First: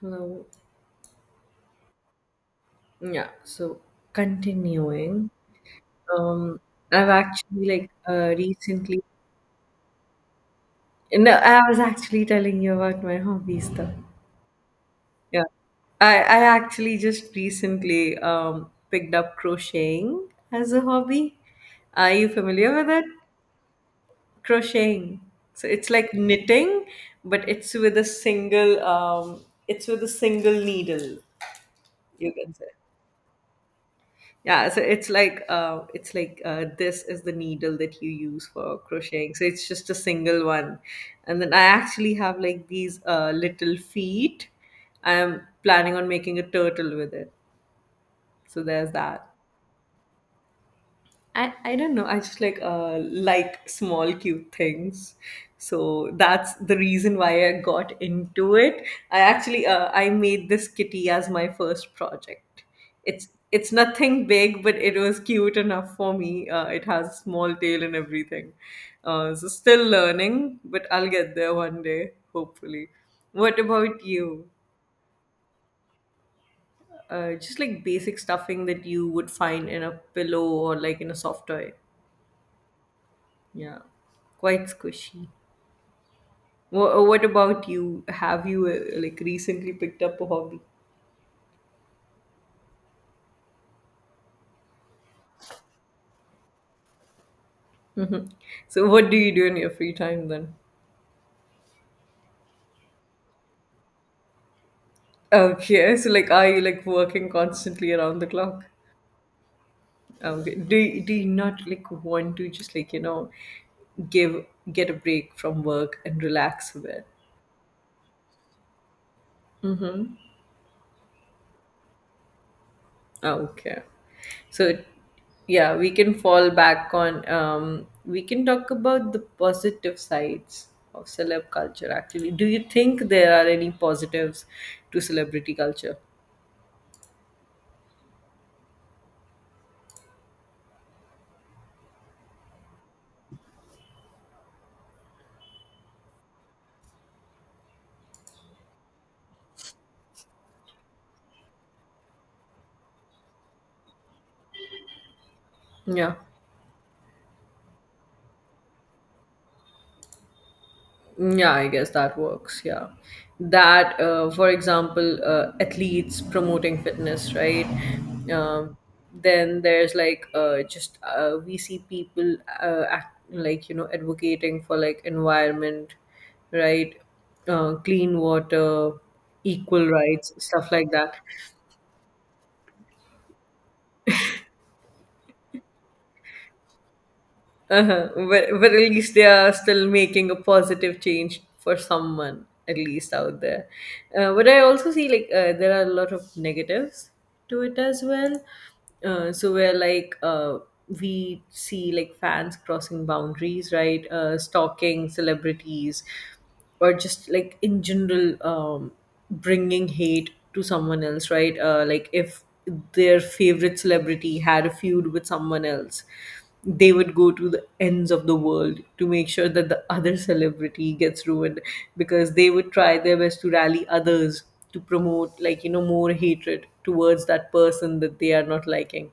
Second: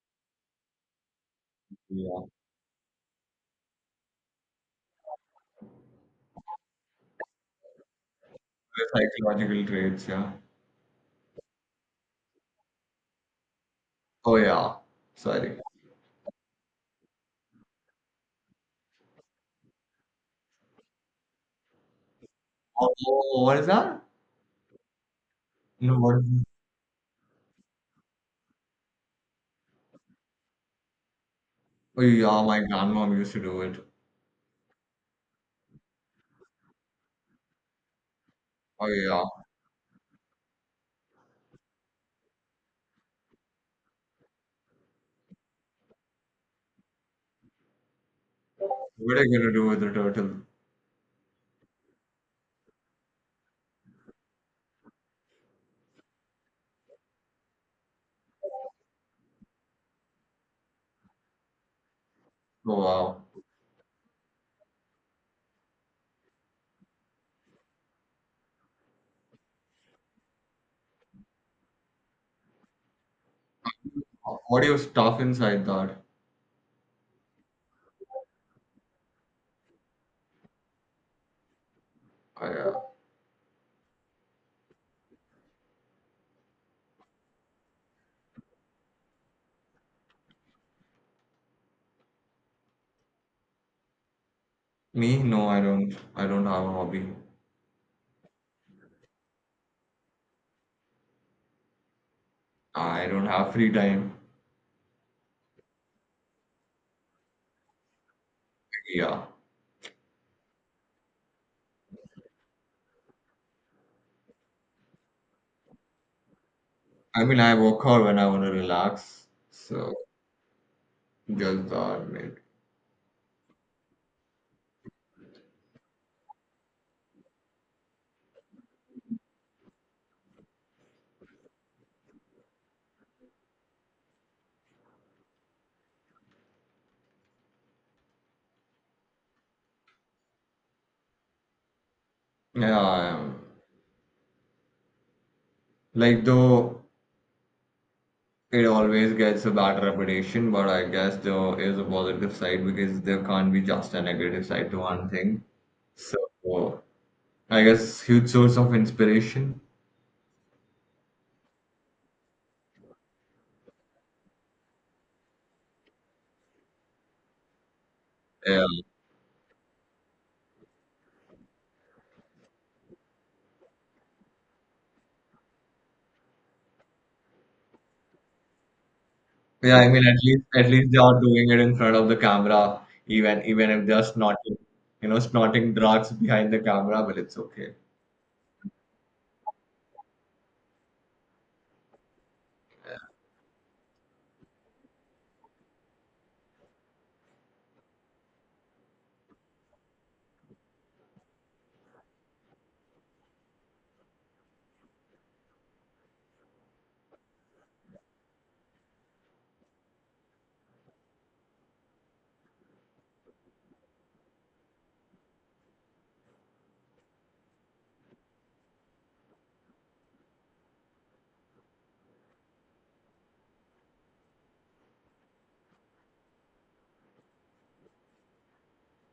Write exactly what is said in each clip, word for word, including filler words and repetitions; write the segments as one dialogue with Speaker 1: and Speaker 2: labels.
Speaker 1: Hello.
Speaker 2: Yeah,
Speaker 1: Yeah, so continuing, um, I've actually like uh, recently.
Speaker 2: psychological traits, yeah.
Speaker 1: No, I was actually telling you about my hobbies though.
Speaker 2: Oh, yeah.
Speaker 1: Yeah,
Speaker 2: Sorry.
Speaker 1: I I actually just recently um picked up crocheting as a hobby. Are you familiar with
Speaker 2: Oh,
Speaker 1: it?
Speaker 2: oh, what is that?
Speaker 1: Crocheting. So it's
Speaker 2: No,
Speaker 1: like
Speaker 2: what is it?
Speaker 1: knitting, but it's with a single um, it's with a single needle.
Speaker 2: Oh,
Speaker 1: You
Speaker 2: yeah,
Speaker 1: can
Speaker 2: my
Speaker 1: say.
Speaker 2: grandmom used to do it.
Speaker 1: Yeah, so it's like uh, it's like uh, this is the needle that you use for
Speaker 2: Oh, yeah.
Speaker 1: crocheting. So it's just a single one, and then I actually have like these uh, little feet. I'm planning on making a turtle with it. So there's
Speaker 2: What are
Speaker 1: that.
Speaker 2: you gonna do with the turtle?
Speaker 1: I, I don't know. I just like uh like small cute things. So that's the reason why I got into it. I actually uh, I made this kitty as my first project.
Speaker 2: Oh, wow.
Speaker 1: It's it's nothing big, but it was cute enough for me. Uh, it has a small tail and everything. Uh, so still learning, but I'll get there one day, hopefully. What about you?
Speaker 2: What do you stuff inside that?
Speaker 1: Uh, just like basic stuffing that you would find in a pillow or like in a soft toy.
Speaker 2: Oh, yeah.
Speaker 1: Yeah, quite squishy. Wha what about you? Have you uh, like recently picked up a hobby?
Speaker 2: Me? No, I don't. I don't have a hobby.
Speaker 1: Mhm. So what do you do in your free time then?
Speaker 2: I don't have free time.
Speaker 1: Okay, so like are you like working constantly around the clock?
Speaker 2: Yeah.
Speaker 1: Okay. Do you, do you not like want to just like you know give get a break from work and relax a bit?
Speaker 2: I mean, I work hard when I want to relax. So, just that, mate.
Speaker 1: Ah, okay. So, yeah, we can fall back on, um, we can talk about the positive sides of celeb culture, actually. Do you think there are any positives to celebrity culture?
Speaker 2: Yeah, I am. Like, though. It always gets a bad reputation, but I guess there is a positive side because there can't be just a negative side to one thing.
Speaker 1: Yeah.
Speaker 2: So I guess huge source of inspiration.
Speaker 1: Yeah, I guess that works. Yeah. That, uh, for example, uh, athletes promoting fitness, right? Um,
Speaker 2: Yeah.
Speaker 1: then there's like uh, just uh, we see people uh, act, like, you know, advocating for like environment, right? Uh, clean water,
Speaker 2: Yeah, I
Speaker 1: equal
Speaker 2: mean, at
Speaker 1: rights,
Speaker 2: least at
Speaker 1: stuff like
Speaker 2: least they
Speaker 1: that.
Speaker 2: are doing it in front of the camera, even even if they're snorting, you know, snorting drugs behind the camera, but it's okay.
Speaker 1: Uh-huh. But, but at least they are still making a positive change for someone, at least out there. Uh, but I also see like uh, there are a lot of negatives to it as well. Uh, so where like uh, we see like fans crossing boundaries, right? Uh, stalking celebrities, or just like in general um, bringing hate to someone else, right? Uh, like if their favorite celebrity had a feud with someone else, they would go to the ends of the world to make sure that the other celebrity gets ruined, because they would try their best to rally others to promote like you know more hatred towards that person that they are not liking.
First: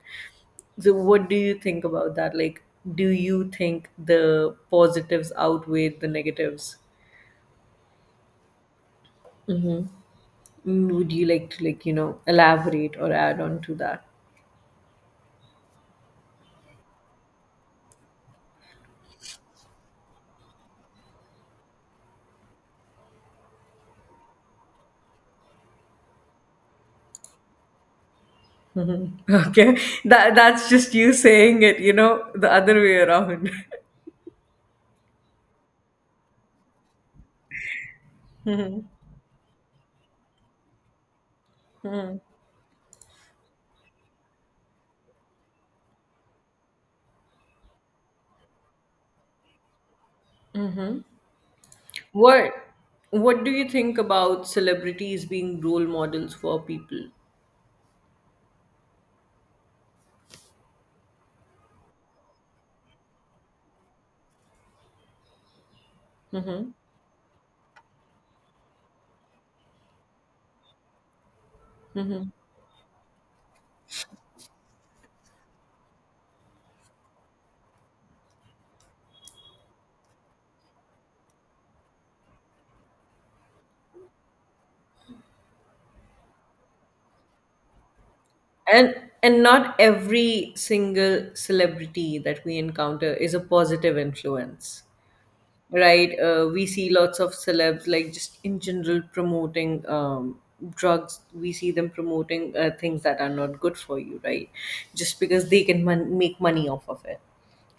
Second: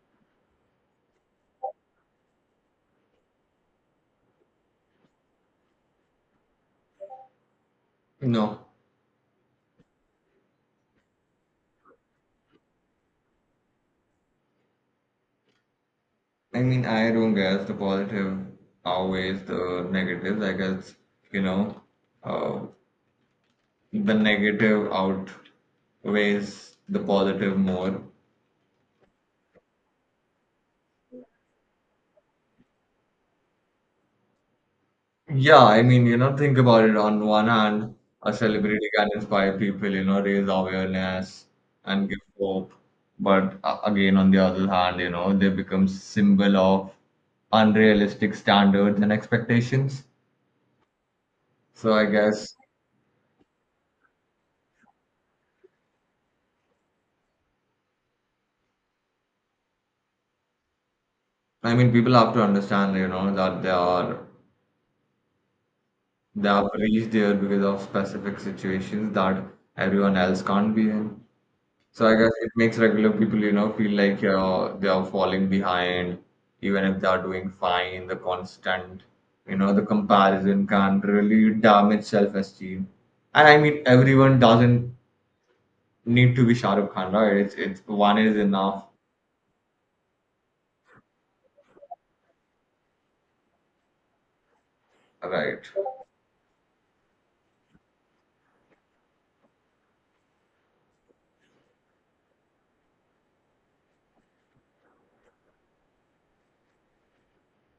Speaker 1: So what do you think about that? Like, do you think the positives outweigh the negatives?
Speaker 2: No.
Speaker 1: Mm-hmm. Mm, would you like to like you know elaborate or add on to that?
Speaker 2: I mean, I don't guess the positive outweighs the negatives. I guess, you know, uh, the negative out weighs the positive more.
Speaker 1: Mhm. Okay, that that's just you saying it, you know, the other way around.
Speaker 2: Yeah, I mean, you know, think about it. On one hand, a celebrity can inspire people, you know, raise awareness and give
Speaker 1: Mm.
Speaker 2: hope. But a- again, on the other hand, you know, they become symbol of unrealistic standards and expectations.
Speaker 1: Mm-hmm.
Speaker 2: So I
Speaker 1: What
Speaker 2: guess,
Speaker 1: What do you think about celebrities being role models for people?
Speaker 2: I mean, people have to understand, you know, that they are they have
Speaker 1: Mm-hmm.
Speaker 2: reached there because of specific situations that everyone else can't be in. So I guess it makes regular people, you know, feel like uh, they are falling behind, even if they are doing fine. The constant, you know, the comparison can really damage self-esteem. And I mean, everyone doesn't need to be Shah Rukh Khan, right? It's, it's one is enough,
Speaker 1: And and not every single celebrity that we encounter is a positive influence.
Speaker 2: right?
Speaker 1: Right? Uh, we see lots of celebs, like just in general, promoting um, drugs. We see them promoting uh, things that are not good for you, right? Just because they can mon- make money off of it.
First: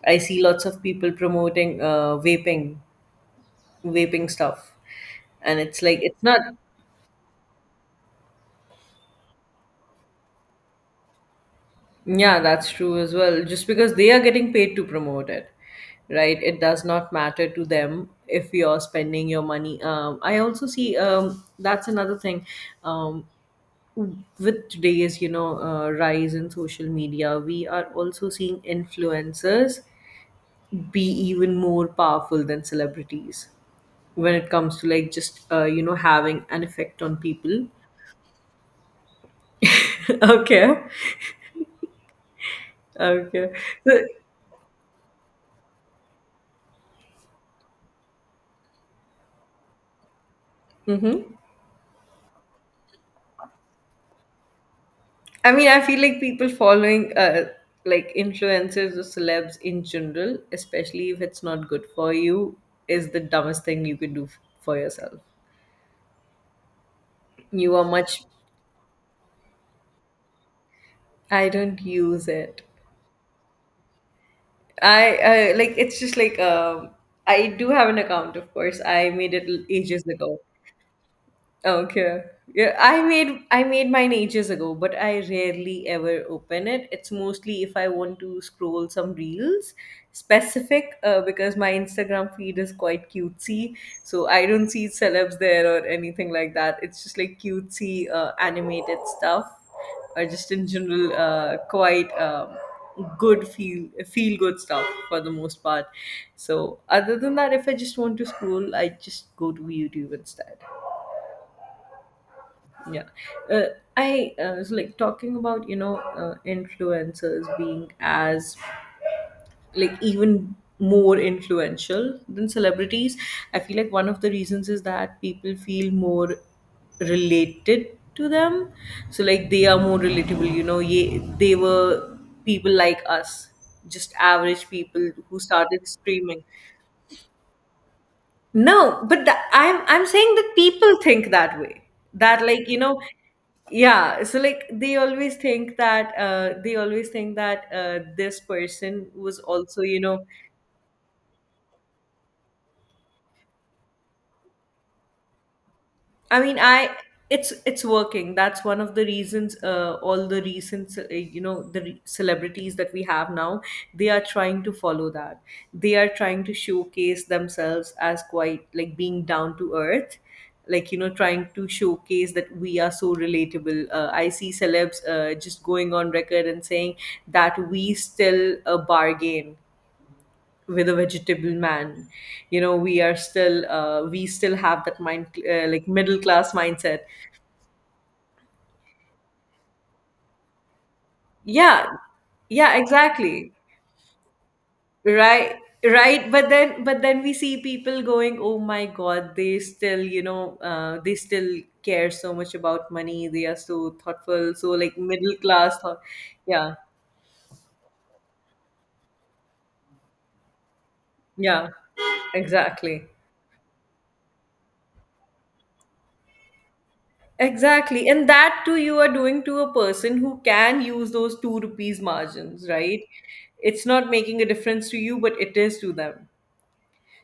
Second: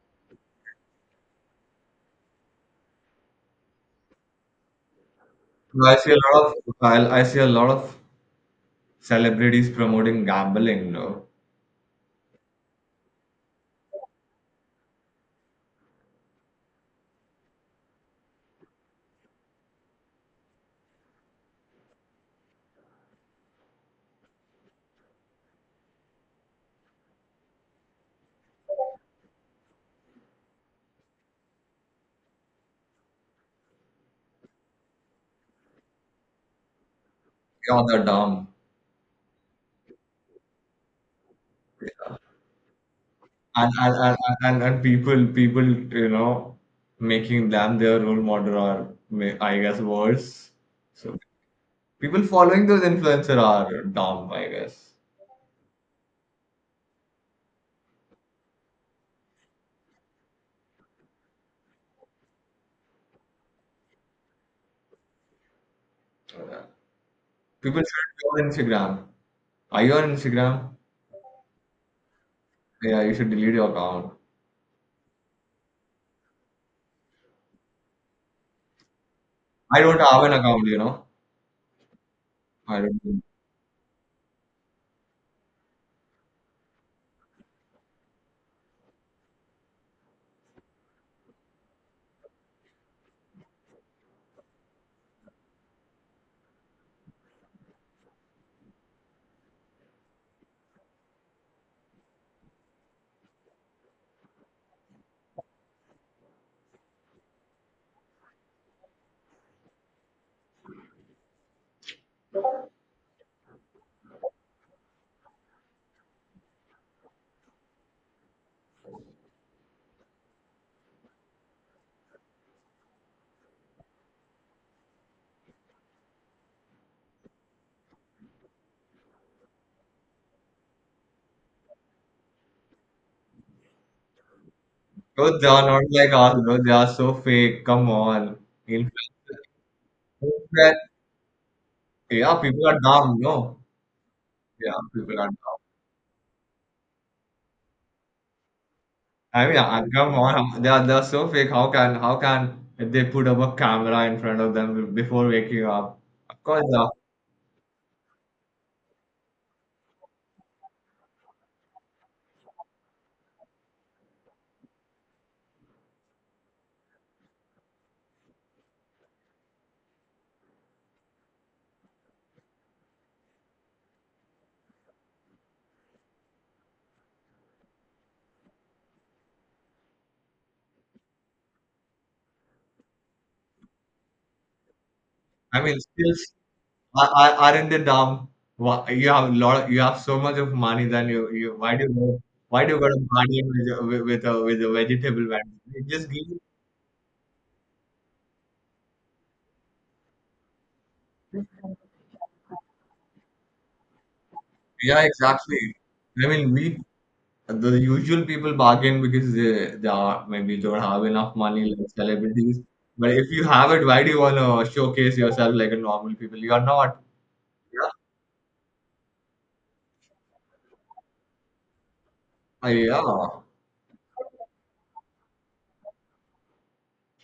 Speaker 1: I see lots of people promoting uh, vaping, vaping stuff. And it's
Speaker 2: So I
Speaker 1: like,
Speaker 2: see a
Speaker 1: it's not,
Speaker 2: lot of I, I see a lot of celebrities promoting gambling, you know,
Speaker 1: yeah, that's true as well. Just because they are getting paid to promote it, right? It does not matter to them if you're spending your money. Um, I also see um, that's another thing. Um, with today's you know uh, rise in social media, we are also seeing influencers be even more powerful than celebrities when it comes to like just uh, you know, having an effect on people.
Speaker 2: yeah, they're dumb.
Speaker 1: Okay. Okay,
Speaker 2: and and,
Speaker 1: so,
Speaker 2: and, and and people people you know making them their role model or ma- I guess worse, so
Speaker 1: hmm.
Speaker 2: people following those influencer are dumb I guess.
Speaker 1: I mean, I feel like people following uh, like influencers or celebs in general, especially if it's not good for you, is the dumbest thing you could do f- for yourself.
Speaker 2: Yeah.
Speaker 1: You
Speaker 2: People
Speaker 1: are
Speaker 2: should
Speaker 1: much—
Speaker 2: be on Instagram. Are you on Instagram?
Speaker 1: I don't use it.
Speaker 2: Yeah, you should delete your account.
Speaker 1: I uh, like it's just like um, I do have an account, of course. I made it l-
Speaker 2: I don't
Speaker 1: ages
Speaker 2: have an
Speaker 1: ago.
Speaker 2: account, you know.
Speaker 1: Okay. Yeah,
Speaker 2: I don't
Speaker 1: I
Speaker 2: know.
Speaker 1: made I made mine ages ago, but I rarely ever open it. It's mostly if I want to scroll some reels specific, uh, because my Instagram feed is quite cutesy, so I don't see celebs there or anything like that. It's just like cutesy uh, animated stuff, or just in general uh, quite um, good feel feel good stuff for the most part. So other than that, if I just want to scroll, I just go to YouTube instead. Yeah. Uh, I uh, was like talking about, you know, uh, influencers being as, like, even more influential than celebrities. I feel like one of the reasons is that people feel more related to them. So, like, they are more relatable, you know, ye- they were people like us, just average people
Speaker 2: Bro,
Speaker 1: who
Speaker 2: they are not
Speaker 1: started
Speaker 2: like us,
Speaker 1: streaming.
Speaker 2: bro, they are so fake, come on. Influ-
Speaker 1: No, but tha I'm I'm saying that people think that way.
Speaker 2: yeah,
Speaker 1: That
Speaker 2: people
Speaker 1: like,
Speaker 2: are
Speaker 1: you know,
Speaker 2: dumb. No,
Speaker 1: yeah, so like
Speaker 2: yeah,
Speaker 1: they
Speaker 2: people are
Speaker 1: always
Speaker 2: dumb.
Speaker 1: think that uh they always think that uh this person was
Speaker 2: I mean,
Speaker 1: also,
Speaker 2: uh,
Speaker 1: you
Speaker 2: come
Speaker 1: know,
Speaker 2: on, they are they're so fake. How can how can they put up a camera in front of them be- before waking up?
Speaker 1: I
Speaker 2: Of
Speaker 1: mean,
Speaker 2: course, uh,
Speaker 1: I— it's it's working. That's one of the reasons. Uh, all the recent, uh, you know, the re- celebrities that we have now, they are trying to follow that. They are trying to showcase themselves as quite like being down to earth, like you know, trying to showcase that we are so relatable. Uh, I see celebs uh, just going on record and saying that we still a bargain with a vegetable man, you know, we are still uh, we still have that mind
Speaker 2: I
Speaker 1: uh,
Speaker 2: mean,
Speaker 1: like middle
Speaker 2: skills
Speaker 1: class mindset.
Speaker 2: are, are, aren't they dumb? Wha- You have a lot. Of, you have so much of money. Then you, you why do
Speaker 1: Yeah,
Speaker 2: you go, why do
Speaker 1: yeah,
Speaker 2: you go to party
Speaker 1: exactly.
Speaker 2: with a- with a with a vegetable vendor?
Speaker 1: Right.
Speaker 2: They just give.
Speaker 1: Right, but then but then we see people going, oh my god, they still you know uh, they still care so much about money, they are so thoughtful, so like
Speaker 2: Yeah,
Speaker 1: middle
Speaker 2: exactly.
Speaker 1: class thought.
Speaker 2: I mean,
Speaker 1: Yeah.
Speaker 2: we the usual people bargain because they, they are maybe don't have enough
Speaker 1: Yeah,
Speaker 2: money like celebrities.
Speaker 1: exactly.
Speaker 2: But if you have it, why do you want to showcase yourself like a normal people? You are not. Yeah,
Speaker 1: Exactly. And that too, you are doing to a person who can use those two rupees
Speaker 2: uh,
Speaker 1: margins, right?
Speaker 2: yeah,
Speaker 1: It's not making a difference to you, but it is to them.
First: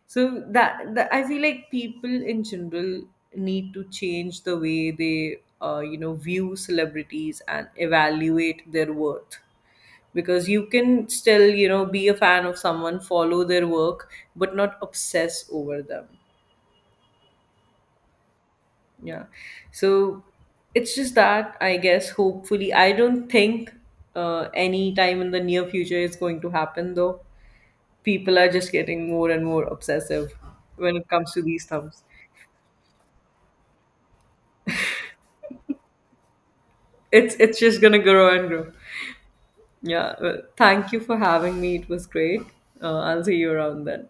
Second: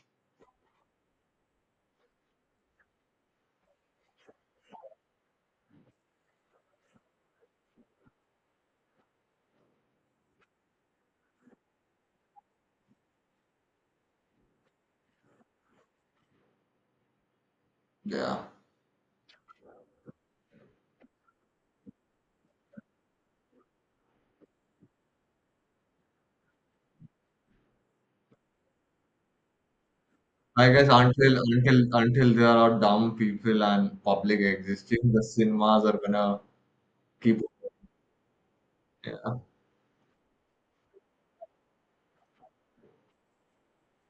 Speaker 1: So that, that I feel like people in general need to change the way they, uh, you know, view celebrities and evaluate their worth. Because you can still, you know, be a fan of someone, follow their work, but not obsess over them.
Speaker 2: yeah.
Speaker 1: Yeah. So it's just that I guess hopefully I don't think uh, any time in the near future is going to happen though. People are just getting more and more obsessive
Speaker 2: I guess
Speaker 1: when it comes
Speaker 2: until
Speaker 1: to these
Speaker 2: until
Speaker 1: thumbs.
Speaker 2: until there are dumb people and public existing, the cinemas are gonna
Speaker 1: It's
Speaker 2: keep.
Speaker 1: it's just gonna grow and grow. Yeah. Well, thank you for having me. It was great. Uh, I'll see you around then.